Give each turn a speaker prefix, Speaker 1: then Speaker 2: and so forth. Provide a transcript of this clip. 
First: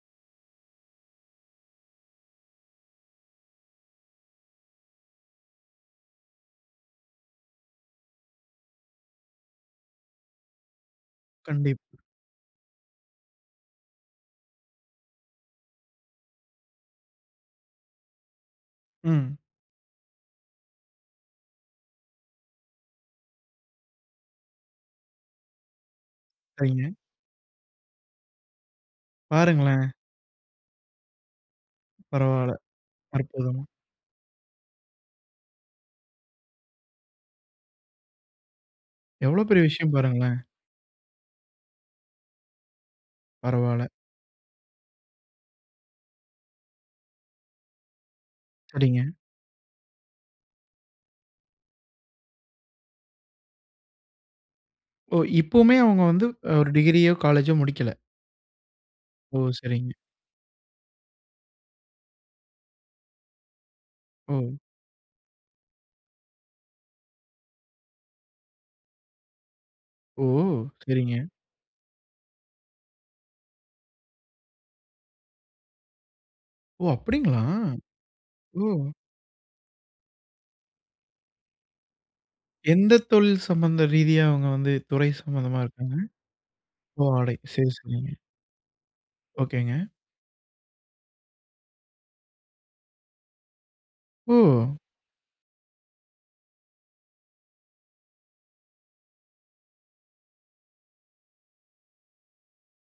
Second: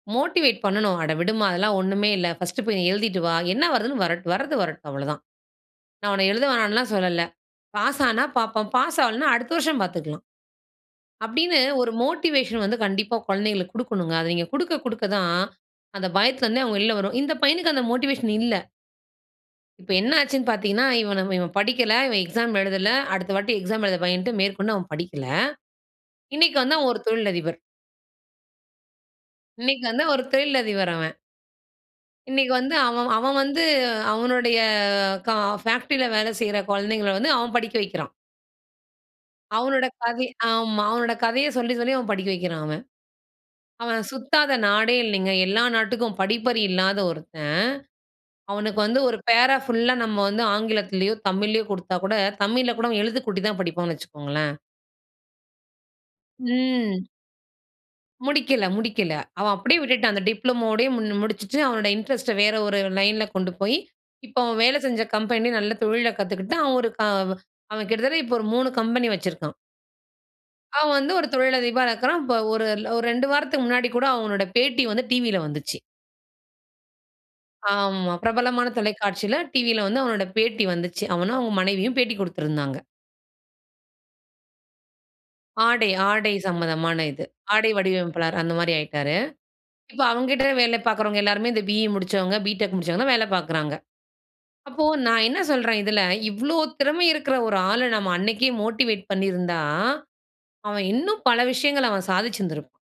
Speaker 1: Motivate பண்ணனும் "அட விடுமா அதெல்லாம் ஒன்னுமே இல்லை, பர்ஸ்ட் போய் எழுதிட்டு வா, என்ன வருதுன்னு வ வரது வரட்டும் அவ்வளோதான், நான் உன்ன எழுத வேணாம்னு சொல்லல, பாஸ் ஆனா பார்ப்போம், பாஸ் ஆவலனா அடுத்த வருஷம் பார்த்துக்கலாம்." அப்படினு
Speaker 2: கண்டிப்
Speaker 1: ஒரு மோட்டிவேஷன் வந்து கண்டிப்பா குழந்தைகளுக்கு கொடுக்கனுங்க, அதை நீங்க கொடுக்க கொடுக்க தான் அந்த பயத்தில இருந்தே அவங்க வெளியே வருவாங், இந்த பையனுக்கு அந்த மோட்டிவேஷன் இல்ல.
Speaker 2: ம்.
Speaker 1: இப்ப என்ன ஆச்சுனு பார்த்தீங்கனா இவன இவன் படிக்கல, இவன் எக்ஸாம் எழுதல, அடுத்த வாட்டி எக்ஸாம் எழுத பயன்டு, மேற்கொண்டு அவன் படிக்கல. இன்னைக்கு வந்து அவன்
Speaker 2: சரிங்க.
Speaker 1: ஒரு தொழில் அதிபர். இன்னைக்கு
Speaker 2: பாருங்களேன்.
Speaker 1: வந்து ஒரு தொழில் அதிபர் அவன். இன்னைக்கு
Speaker 2: பரவாயில்ல.
Speaker 1: வந்து அவன், அவன்
Speaker 2: அற்புதம்.
Speaker 1: வந்து அவனுடைய, ஃபேக்டரில வேலை செய்ற குழந்தைகள வந்து அவன் படிக்க வைக்கிறான்.
Speaker 2: எவ்ளோ பெரிய
Speaker 1: அவனுடைய
Speaker 2: விஷயம்
Speaker 1: கதை
Speaker 2: பாருங்களேன்.
Speaker 1: ஆமா, அவனுடைய கதையை சொல்லி சொல்லி அவன் படிக்க வைக்கிறான் அவன்.
Speaker 2: பரவால்ல.
Speaker 1: அவன் சுத்தாத நாடே இல்லைங்க, எல்லா நாட்டுக்கும் படிப்பறிவில்லாத ஒருத்தன், அவனுக்கு வந்து
Speaker 2: சரிங்க.
Speaker 1: ஒரு பேரா ஃபுல்லா நம்ம வந்து ஆங்கிலத்திலேயோ தமிழ்யோ கொடுத்தா கூட தமிழில கூட எழுத்துகூட்டி தான் படிப்பானு வச்சுகோங்களேன்.
Speaker 2: ஓ! இப்பொயுமே அவுங்க வந்து ஒரு
Speaker 1: ம்.
Speaker 2: டிகிரியோ, காலேஜோ முடிக்கல.
Speaker 1: முடிக்கல முடிக்கல,
Speaker 2: ஓ!
Speaker 1: அவன் அப்படியே
Speaker 2: சரிங்க.
Speaker 1: விட்டுட்டான், அந்த டிப்ளோமாவோட முடிச்சிட்டு, அவனுடைய இன்ட்ரெஸ்ட் வேற ஒரு லைன்ல கொண்டு போய், இப்போ
Speaker 2: ஓ.
Speaker 1: அவன் வேலை செஞ்ச கம்பெனி நல்ல தொழில கத்துக்கிட்டு, அவன், அவன் கிட்டத்தட்ட ஒரு 3 கம்பெனி வச்சிருக்கான்.
Speaker 2: ஓ!
Speaker 1: அவன் வந்து
Speaker 2: சரிங்க.
Speaker 1: ஒரு தொழிலதிபரா இருக்கிறான், இப்போ ஒரு, ஒரு 2 வாரத்துக்கு முன்னாடி கூட அவனுடைய பேட்டி வந்து டிவில வந்துச்சு.
Speaker 2: ஓ! அப்படிங்களா?
Speaker 1: ஆமா, பிரபலமான
Speaker 2: ஓ!
Speaker 1: தொலைக்காட்சியில டிவில வந்து அவனுடைய பேட்டி வந்துச்சு, அவனும் அவன் மனைவியும் பேட்டி கொடுத்திருந்தாங்க.
Speaker 2: எந்த தொழில் சம்மந்த ரீதியா அவங்க வந்து துறை சம்பந்தமா
Speaker 1: ஆடை,
Speaker 2: இருக்காங்க?
Speaker 1: ஆடை சம்மதமான
Speaker 2: ஓ
Speaker 1: இது,
Speaker 2: ஆடை.
Speaker 1: ஆடை
Speaker 2: சரி, சரிங்க.
Speaker 1: வடிவமைப்பாளர் அந்த மாரி ஆயிட்டாரு,
Speaker 2: ஓகேங்க.
Speaker 1: இப்போ அவங்க கிட்ட வேலை பார்க்கிறவங்க எல்லாருமே இந்த பி.இ முடிச்சவங்க, பிடெக் முடிச்சவங்க தான் வேலை பார்க்கிறாங்க.
Speaker 2: ஓ!
Speaker 1: அப்போ நான் என்ன சொல்றேன் இதில, இவ்ளோ திறமை இருக்கிற ஒரு ஆள நம்ம அன்னிக்கே மோட்டிவேட் பண்ணியிருந்தா, அவன் இன்னும் பல விஷயங்களை அவன் சாதிச்சிருந்திருப்பான்.